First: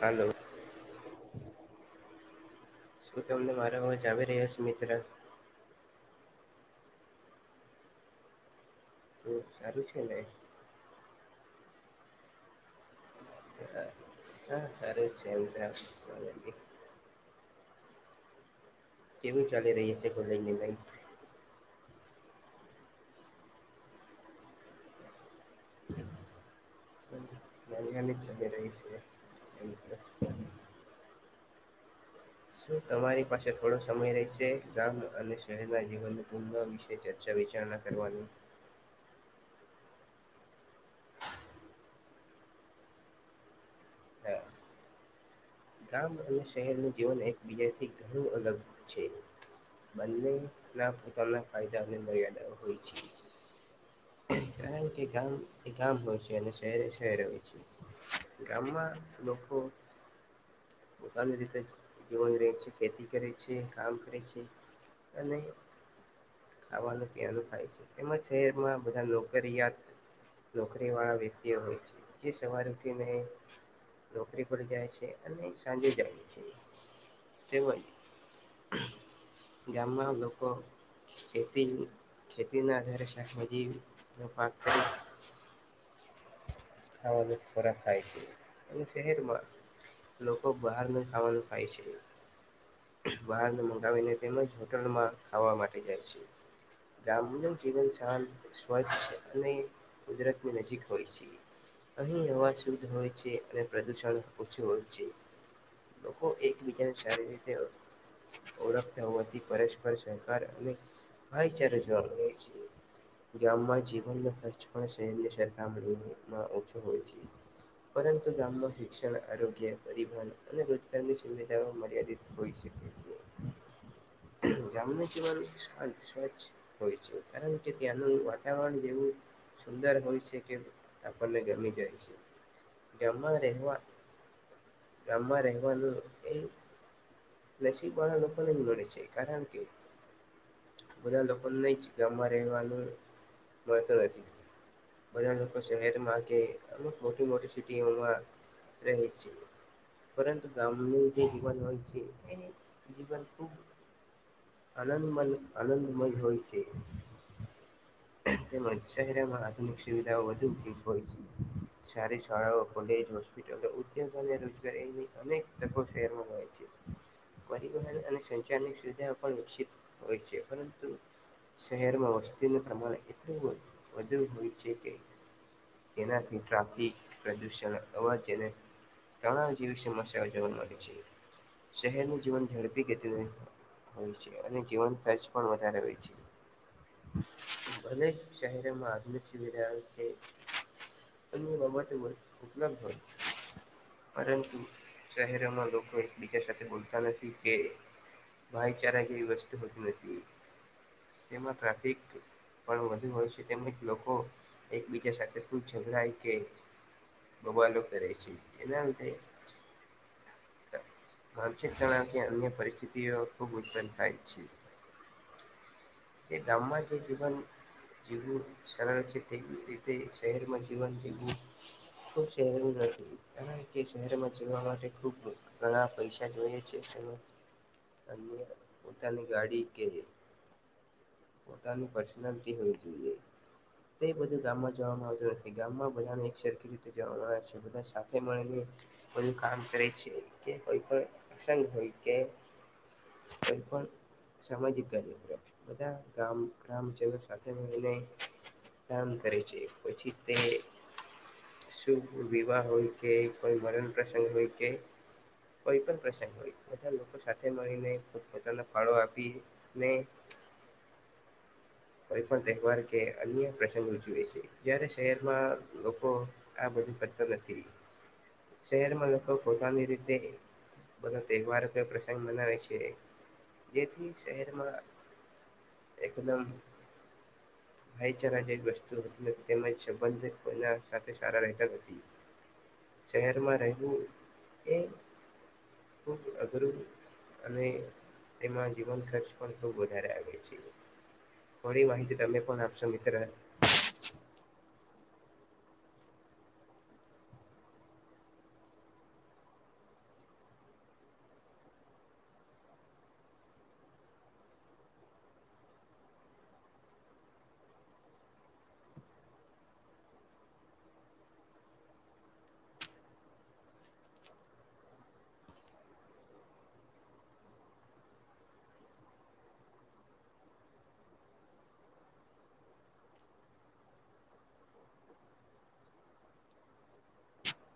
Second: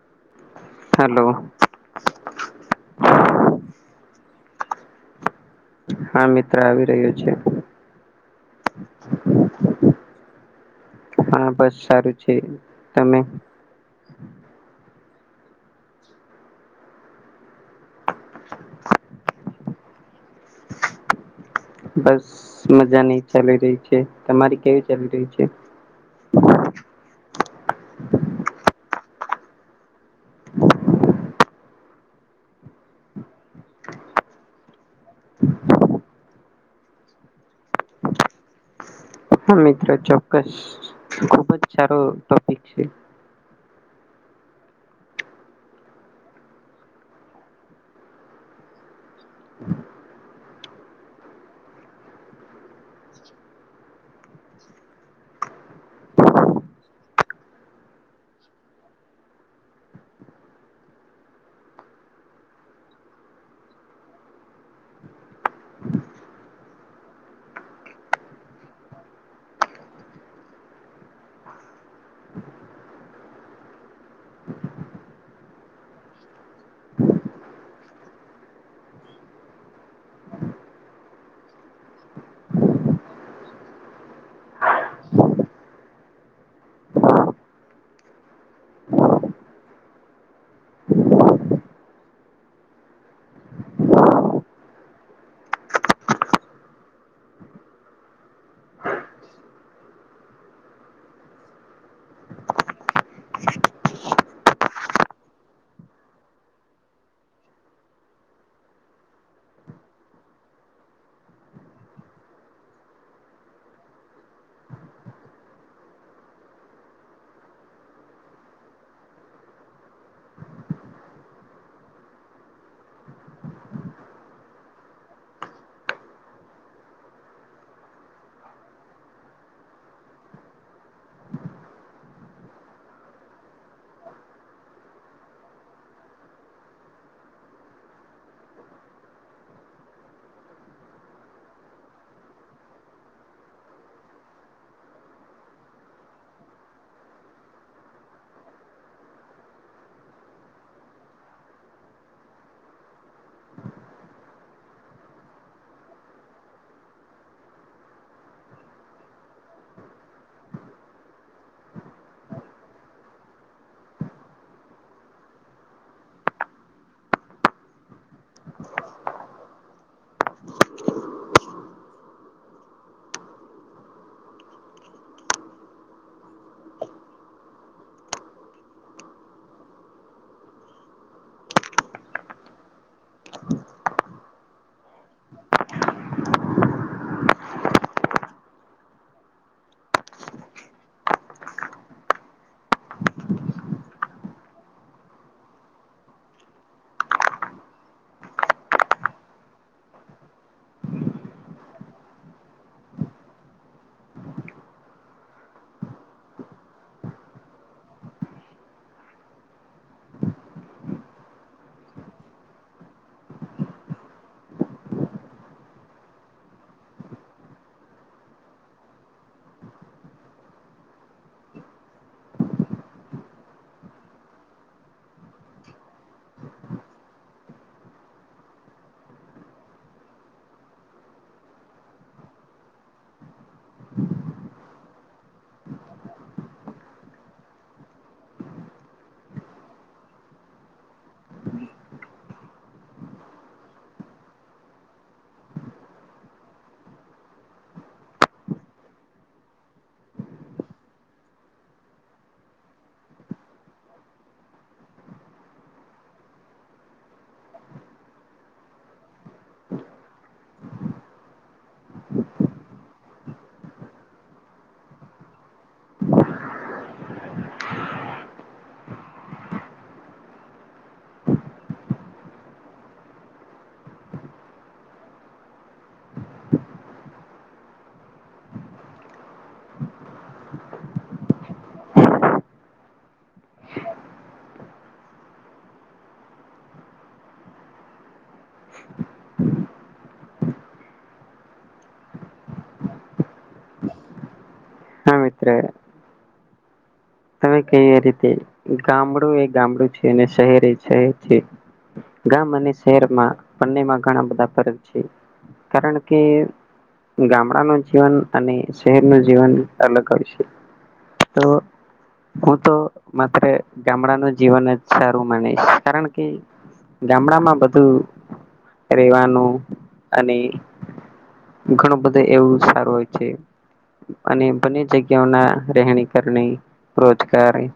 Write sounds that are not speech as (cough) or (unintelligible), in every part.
હાલો hello શું તમને મારો અવાજ આવી રહ્યો છે. શું મિત્ર? હા મિત્ર આવી રહ્યો છે. શું સારું છે ને? હા બસ સારું છે તમે? હા સારું છે એમતો. કેવું ચાલી રહી છે કોલેજની લાઈફ? બસ મજા નહી ચાલી રહી છે તમારી કેવી ચાલી રહી છે. (unintelligible) (unintelligible) શું તમારી પાસે થોડો સમય રહેશે ગામ અને શહેરના જીવન પૂ વિશે ચર્ચા વિચારણા કરવાની હા મિત્રો ચોક્કસ ખુબ જ સારો ટોપિક છે. હા ગામ અને શહેરનું જીવન એકબીજાથી ઘણું અલગ છે. બંને ના પોકારના ફાયદાની મર્યાદા હોય છે. કારણ કે ગામ એ ગામ હોય છે, અને શહેર શહેર હોય છે. ગામમાં લોકો પોતાની રીતે જીવન રહે છે, ખેતી કરે છે, કામ કરે છે. અને ખાવાનું પીવાનું ખાય છે તેમજ શહેરમાં બધા નોકરિયાત નોકરી વાળા વ્યક્તિ હોય છે જે સવારે ઉઠીને નોકરી પર જાય છે અને સાંજે જાય છે તેવા (inaudible) ગામમાં લોકો ખેતી ખેતીના આધારે શાકભાજી નો પાક ખાવા ખોરાક ખાય છે એ શહેરમાં લોકો બહારનું ખાવાનું ખાય છે. બહાર મંગાવીને તેમજ હોટલમાં ખાવા માટે જાય છે. ગામનું જીવન શાંત સ્વચ્છ અને કુદરતની નજીક હોય છે. અહીં હવા શુદ્ધ હોય છે અને પ્રદુષણ ઓછું હોય છે. લોકો એકબીજાને સારી રીતે ઓળખતા હોવાથી પરસ્પર સહકાર અને ભાઈચારા જોવા મળે છે ગામમાં જીવનનો ખર્ચ પણ શહેરની સરખામણીમાં ઓછો હોય છે. પરંતુ ગામમાં શિક્ષણ આરોગ્ય પરિવહન અને રોજગારની સુવિધાઓ મર્યાદિત હોય છે. (inaudible) ગામનું જીવન શાંત સ્વચછ હોય છે કારણ કે ત્યાંનું વાતાવરણ જેવું સુંદર ભવિષ્ય કે આપણને ગમી જાય છે ગામમાં રહેવા ગામં રેવાનું એ નસીબ વાળા લોકો ને જ છે કારણ કે બધા લોકો નહી જ ગામમાં રહેવાનું મળતુ નથી. બધા લોકો શહેર માં કે અમુક મોટી મોટી સિટીમાં રહે છે પરંતુ ગામનું જે જીવન હોય છે. એની જીવન ખૂબ આનંદ આનંદમય હોય છે. તેમજ શહેરમાં આધુનિક સુવિધાઓ વધુ ઉપયોગ હોય છે. સારી શાળાઓ કોલેજ હોસ્પિટલો ઉધોગો અને રોજગારીની અનેક તકો શહેરમાં હોય છે. (inaudible) પરિવહન અને સંચારની સુવિધા પણ વિકસિત હોય છે. પરંતુ શહેરમાં વસ્તીનું પ્રમાણ એટલું (inaudible) વધુ હોય છે કે,? તેનાથી ટ્રાફિક, પ્રદુષણ અવાજને તણાવ જેવી સમસ્યાઓ જોવા મળે છે. શહેરનુ જીવન ઝડપી ગતિ હોય છે. અને જીવન ખર્ચ પણ વધારે હોય છે. (inaudible) ભલે, શહેરમાં આધુનિક સુવિધાઓ છે. અને બાબતોમા ઉપલબ્ધ હોય. પરંતુ, શહેરોમાં લોકો એકબીજા સાથે બોલતા નથી કે ભાઈચારા એવી વસ્તુ હોતી નથી. તેમાં ટ્રાફિક પણ વધુ હોય છે તેમજ લોકો એકબીજા સાથે ખુબ ઝઘડાય કે બબાલો કરે છે એના લીધે માનસિક, નાણાકીય અન્ય પરિસ્થિતિઓ ખૂબ ઉત્પન્ન થાય છે. કે ગામમા જે જીવન જીવવુ સરળ છે. તેવી રીતે શહેરમાં જીવન જીવવુ ખૂબ સેહલુ નથી. કારણ કે શહેરમા જવા માટે ખુબ, ઘણા પૈસા જોએ છે. અને અન્ય પોતાની ગાડી કે પોતાની પર્સનલ બી હોવી જોઈ તે બધુ ગામમા જોવામા આવતુ નથી. ગામમા બધા ને એક સરખી રીતે જોવામાં આવે છે. બધા સાથે મળીને બધુ કામ કરે છે. કોઈ પણ પ્રસંગ હોય કે કોઈ પણ સામાજિક કાર્યો હોય બધા ગામ ગ્રામજનો સાથે મડીને કામ કરે છે, પછી તે શુભ વિવાહ હોય કે કોઈ મરણ પ્રસંગ હોય કે કોઈ પણ પ્રસંગ હોય, બધા લોકો સાથે મળીને પોત પોતાના ફાળો આપી ને કોઈ પણ તહેવાર કે અન્ય પ્રસંગ ઉજવે છે. જ્યારે શહેરમા લોકો આ બ કરતા નથી. શહેરમા લોકો પોતાની રીતે બધા તહેવાર કે પ્રસંગ મનાવે છે. જેથી શહેરમા એકદમ ભાઈચારા જેવી વસ્તુ હોતી નથી તેમજ સંબંધ કોઈના સાથે સારા રહેતા નથી. શહેરમાં રહેવું એ ખૂબ અઘરું અને તેમાં જીવન ખર્ચ પણ ખુબ વધારે આવે છે. થોડી માહિતી તમે પણ આપશો મિત્ર, હા મિત્ર (unintelligible) તમે કેય એ રીતે ગામડુ એ ગામડુ છે, અને શહેર એ શહેર છે. ગામ અને શહેરમા બંનેમા ઘણા બધા ફર્ક છે. કારણ કે, ગામડા નુ જીવન અને શહેર નુ જીવન અલગ હોય છે. તો હું તો માત્ર ગામડાનુ જીવન જ સારું માનીશ, કારણ કે ગામડા માં બધું રહેવાનું, અને ઘણુ બધુ એવુ સારું હોય છે અને બંને જગ્યાઓના રહેણી કરણી રોજગારી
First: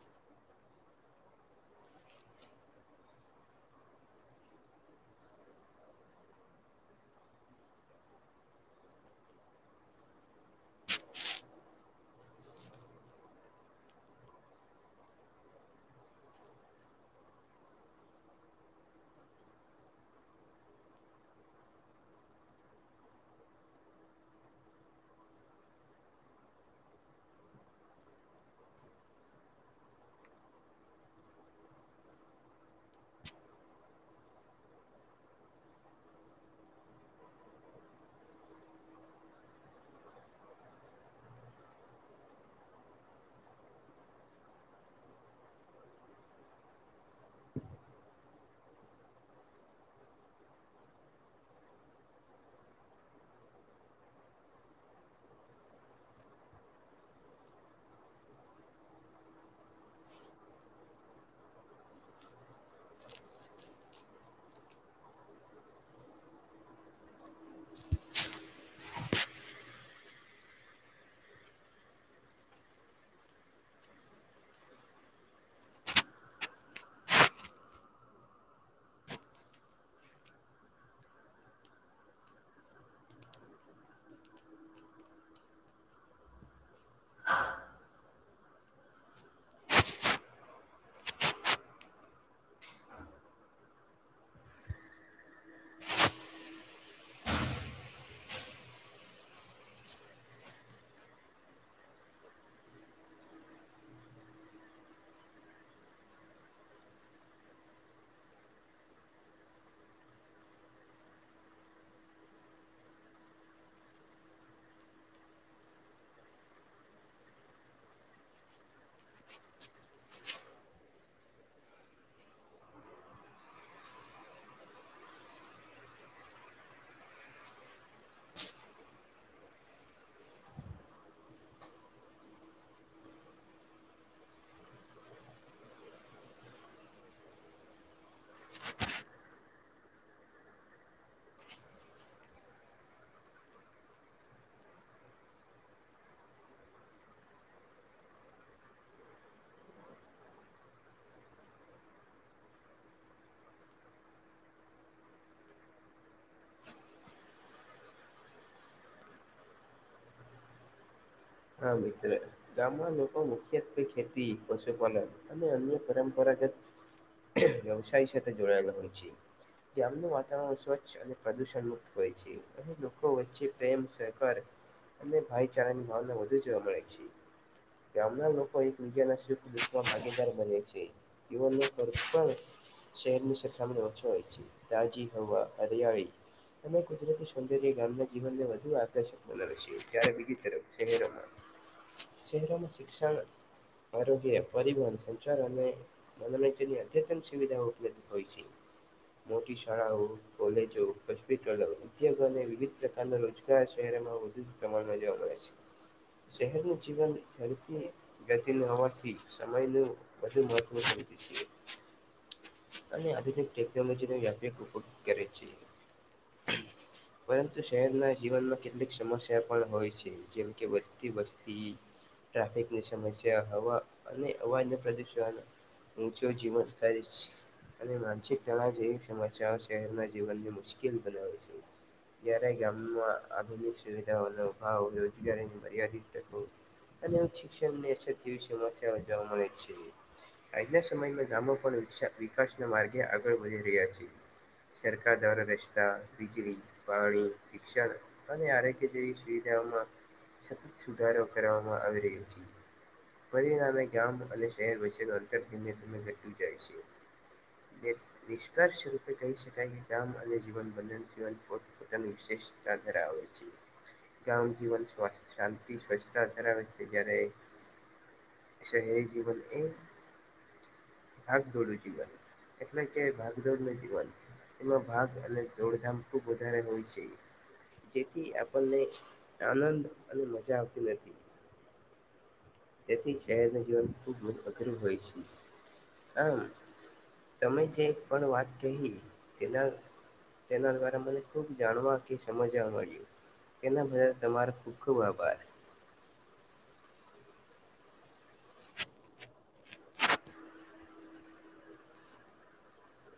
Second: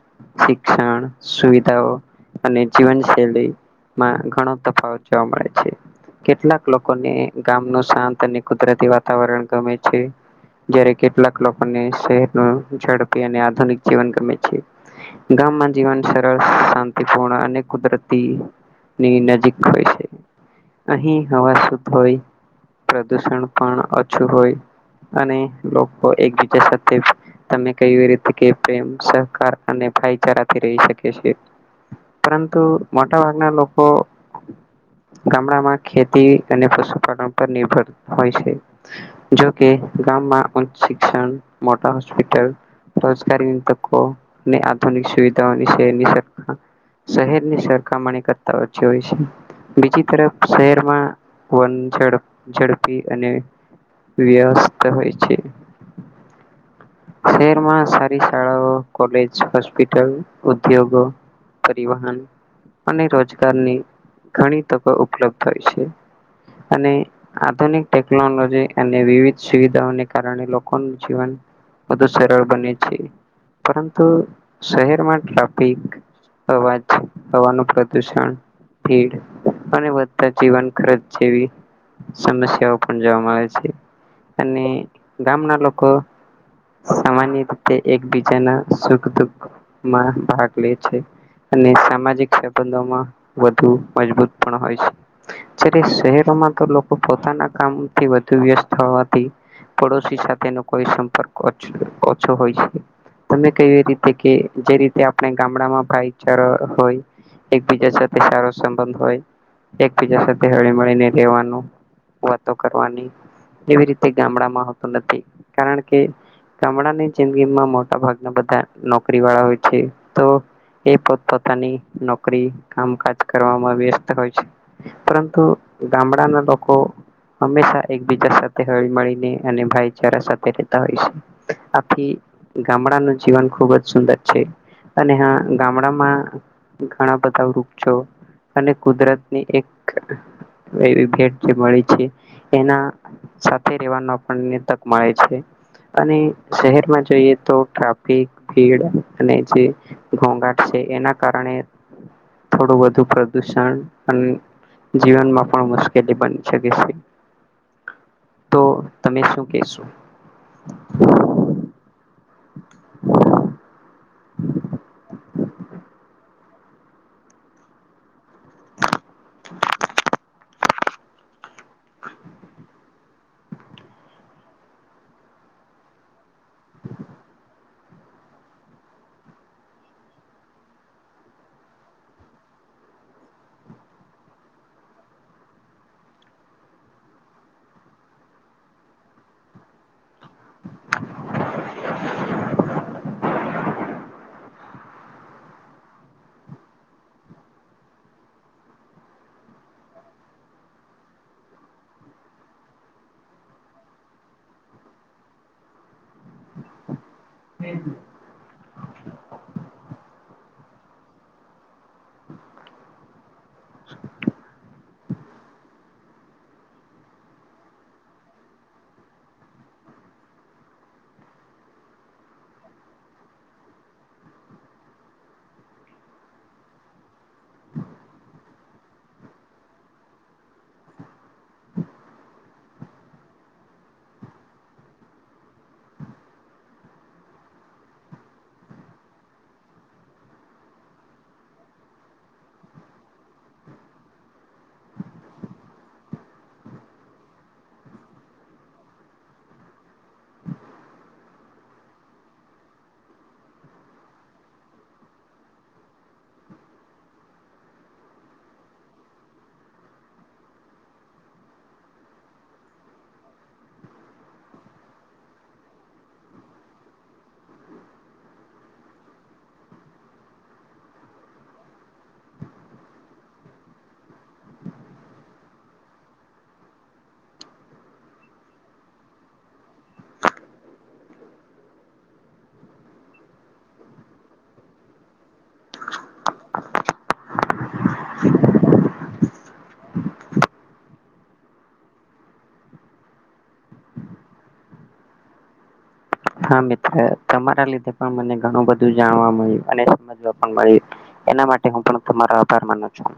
શિક્ષણ સુવિધાઓ અને જીવનશૈલી મા ઘણો તફાવત જોવા મળે છે. કેટલાક લોકોને ગામનું શાંત અને કુદરતી વાતાવરણ ગમે છે. જ્યારે કેટલાક લોકોને શહેરનો ઝડપી અને આધુનિક જીવન ગમે છે. ગામમા જીવન સરળ શાંતિપૂર્ણ અને કુદરતી ની નજીક હોય છે અહી હવા શુદ્ધ હોય પ્રદુષણ પણ અછુ હોય અને લોકો એકબીજા સાથે તમે કેવી રીતે કે પ્રેમ સહકાર અને ભાઈચારાથી રહી શકે છે. પરંતુ મોટા ભાગના લોકો ગામડામાં ખેતી અને પશુપાલન પર નિર્ભર હોય છે. જો કે ગામમાં ઉચ્ચ શિક્ષણ મોટા હોસ્પિટલ રોજગારીની તકો આધુનિક સુવિધાઓ શહેરની સરખામણી કરતાં ઓછી હોય છે. બીજી તરફ શહેરમાં વન ઝડપી અને વસ્યત હોય છે. શહેરમાં સારી શાળાઓ કોલેજ હોસ્પિટલ ઉદ્યોગો પરિવહન અને રોજગારની ઘણી તકો ઉપલબ્ધ હોય છે. અને આધુનિક ટેકનોલોજી અને વિવિધ સુવિધાઓને કારણે લોકો જીવન વધુ સરળ બને છે. પરંતુ શહેરમાં ટ્રાફિક અવાજ હવાનું પ્રદુષણ ભીડ અને બધા જીવન ખર્ચ જેવી સમસ્યાઓ પણ જોવા મળે છે. અને ગામના લોકો સામાન્ય રીતે એકબીજાના સુખ દુખમાં ભાગ લે છે. અને સામાજિક સંબંધો વધુ મજબૂત પણ હોય છે. શ પોના કામથી વધુ વ્યસ્ત હોવા થોડો સાથે કોઈ સંપર્ક ઓછો હોય છે. તમે કવી રીતે કે જે રીતે આપણે ગામડામાં ભાઈચારો હોય. એકબીજા સાથે સારો સંબંધ હોય એકબીજા સાથે હળી મળીને રહેેવાનું વાતો કરવાની એવી રીતે ગામડા તું નથી કારણ કે ગામડાની જિંદગીમાં મોટા ભાગના બધા નોકરી વાળા હોય છે. તો એ પો પોતાની નોકરી કામકાજ કરવામાં વ્યસ્ત હોય છે. પરંતુ ગામડાના લોકો હંમેશા એકબીજા સાથે હળી મળીને અને ભાઈચારા સાથે હોય છે. આથી ગામડાનું જીવન ખુબ જ સુંદર છે. અને હા ગામડામાં ઘણા બધા વૃક્ષો અને કુદરતની એક એવી ભેટ જે મળી છે. એના સાથે રેવાનો આપણને તક મળે છે. અને શહેરમાં જોઈએ તો ટ્રાફિક ભીડ અને જે ઘોઘાટ છે. એના કારણે થોડું વધુ પ્રદુષણ અને જીવનમાં પણ મુશ્કેલી બની શકે છે. તો તમે શું કેશો હા મિત્ર ગામમાં લોકો મુખ્યત્વે ખેતી પશુપાલન અને અન્ય પરંપરાગત વ્યવસાય કરતા નું વાતવરણ અને પ્રદુષણ મુક્ત હોય છે. અહી લોકો વચ્ચે પ્રેમ સહકાર અને ભાઈચારા ની ભાવના વધુ જોવા મળે છે. ગામના લોકો એક વિનામાં ભાગીદાર બને છે. જીવનનું પણ શહેરની સખામણી ઓછો હોય છે. તાજી હવા હરિયાળી અમે કુદરતી સૌંદર્ય ગામના જીવનને વધુ આકર્ષક બનાવે છે્. કયારે કે બીજી તરફ શહેરમાં (inaudible) શહેર માં શિક્ષણ આરોગ્ય પરિવહન સંચાર અને મનોરંજનની અધ્યતન સુવિધા ઉપલબ્ધ હોય છે. મોટી શાળાઓ કોલેજો હોસ્પિટલો ઉદ્યોગોને વિવિધ પ્રકારના રોજગાર છે. વધુ પ્રમાણમાં જોવા મળે છે. શહેરનું જીવન થી ગતિ હોવાથી સમયનું વધુ મહત્વ છે. અને આધુનિક ટેકનોલોજી ન વ્યાપક ઊભો કરેછે. (inaudible) પરંતુ શહેરના જીવનમાં કેટલીક સમસ્યા પણ હોય છે જેમ કે વધતી વસ્તી ટ્રાફિકની સમસ્યા હવા અને અવાજ પ્રદુણ ચ જીવન. અને માનસિકતા જેવી સમસ્યાઓ શહેરના જીવનને મુશ્કેલ બનાવે છે. જ્યારે ગામમાં આધુનિક સુવિધાઓનો ભાવ રોજગારી મર્યાદિતકો. અને શિક્ષણ ની અત જેવી સમસ્યાઓ જોવા મળે છે. આજના સમયમાં ગામો પણ વિકાસના માર્ગે આગળ વધી રહ્યા છે. સરકાર દ્વારા રસ્તા વીજળી પાણી શિક્ષણ અને આરોગ્ય જેવી સુવિધા. સતત સુધારો કરવામાં આવી રહ્યો છે. પરિણામે ગામ અને શહેર વચ્ચે ન અંતરમે ઘટું જાય છે. હ. નિષ્કર્ષ રૂપે કહી શકાય કે કામ અને જીવન બંધન જીવન પો પોતાનું વિશેષ. ધરાવે છે. ગામ જીવન સ્ શાંતિ સ્વચ્છતા ધરાવે છે. જ્યારે, શહેરી જીવન એ ભાગ દોડ. (unintelligible) એટલે ક્યાય ભાગદોડ નથી વાની. એમાં ભાગ અને દોડધામ ખુબ વધારે હોય છે. જેથી આપણને આનંદ અને મજા આવતી નથી. તેથી શહેરના જીવન ખૂબ અઘરું હોય છે હ. તમે જે પણ વાત કહી તેના. તેના દ્વારા મને ખુબ જાણવા કે સમજવા મળ્યું. તેના બધા તમારો ખૂખ આભાર હા મિત્ર તમારા લીધે પણ મને ઘણું બધું જાણવા મળ્યું અને સમજવા પણ મળ્યું. એના માટે હું પણ તમારો આભાર માનું છું.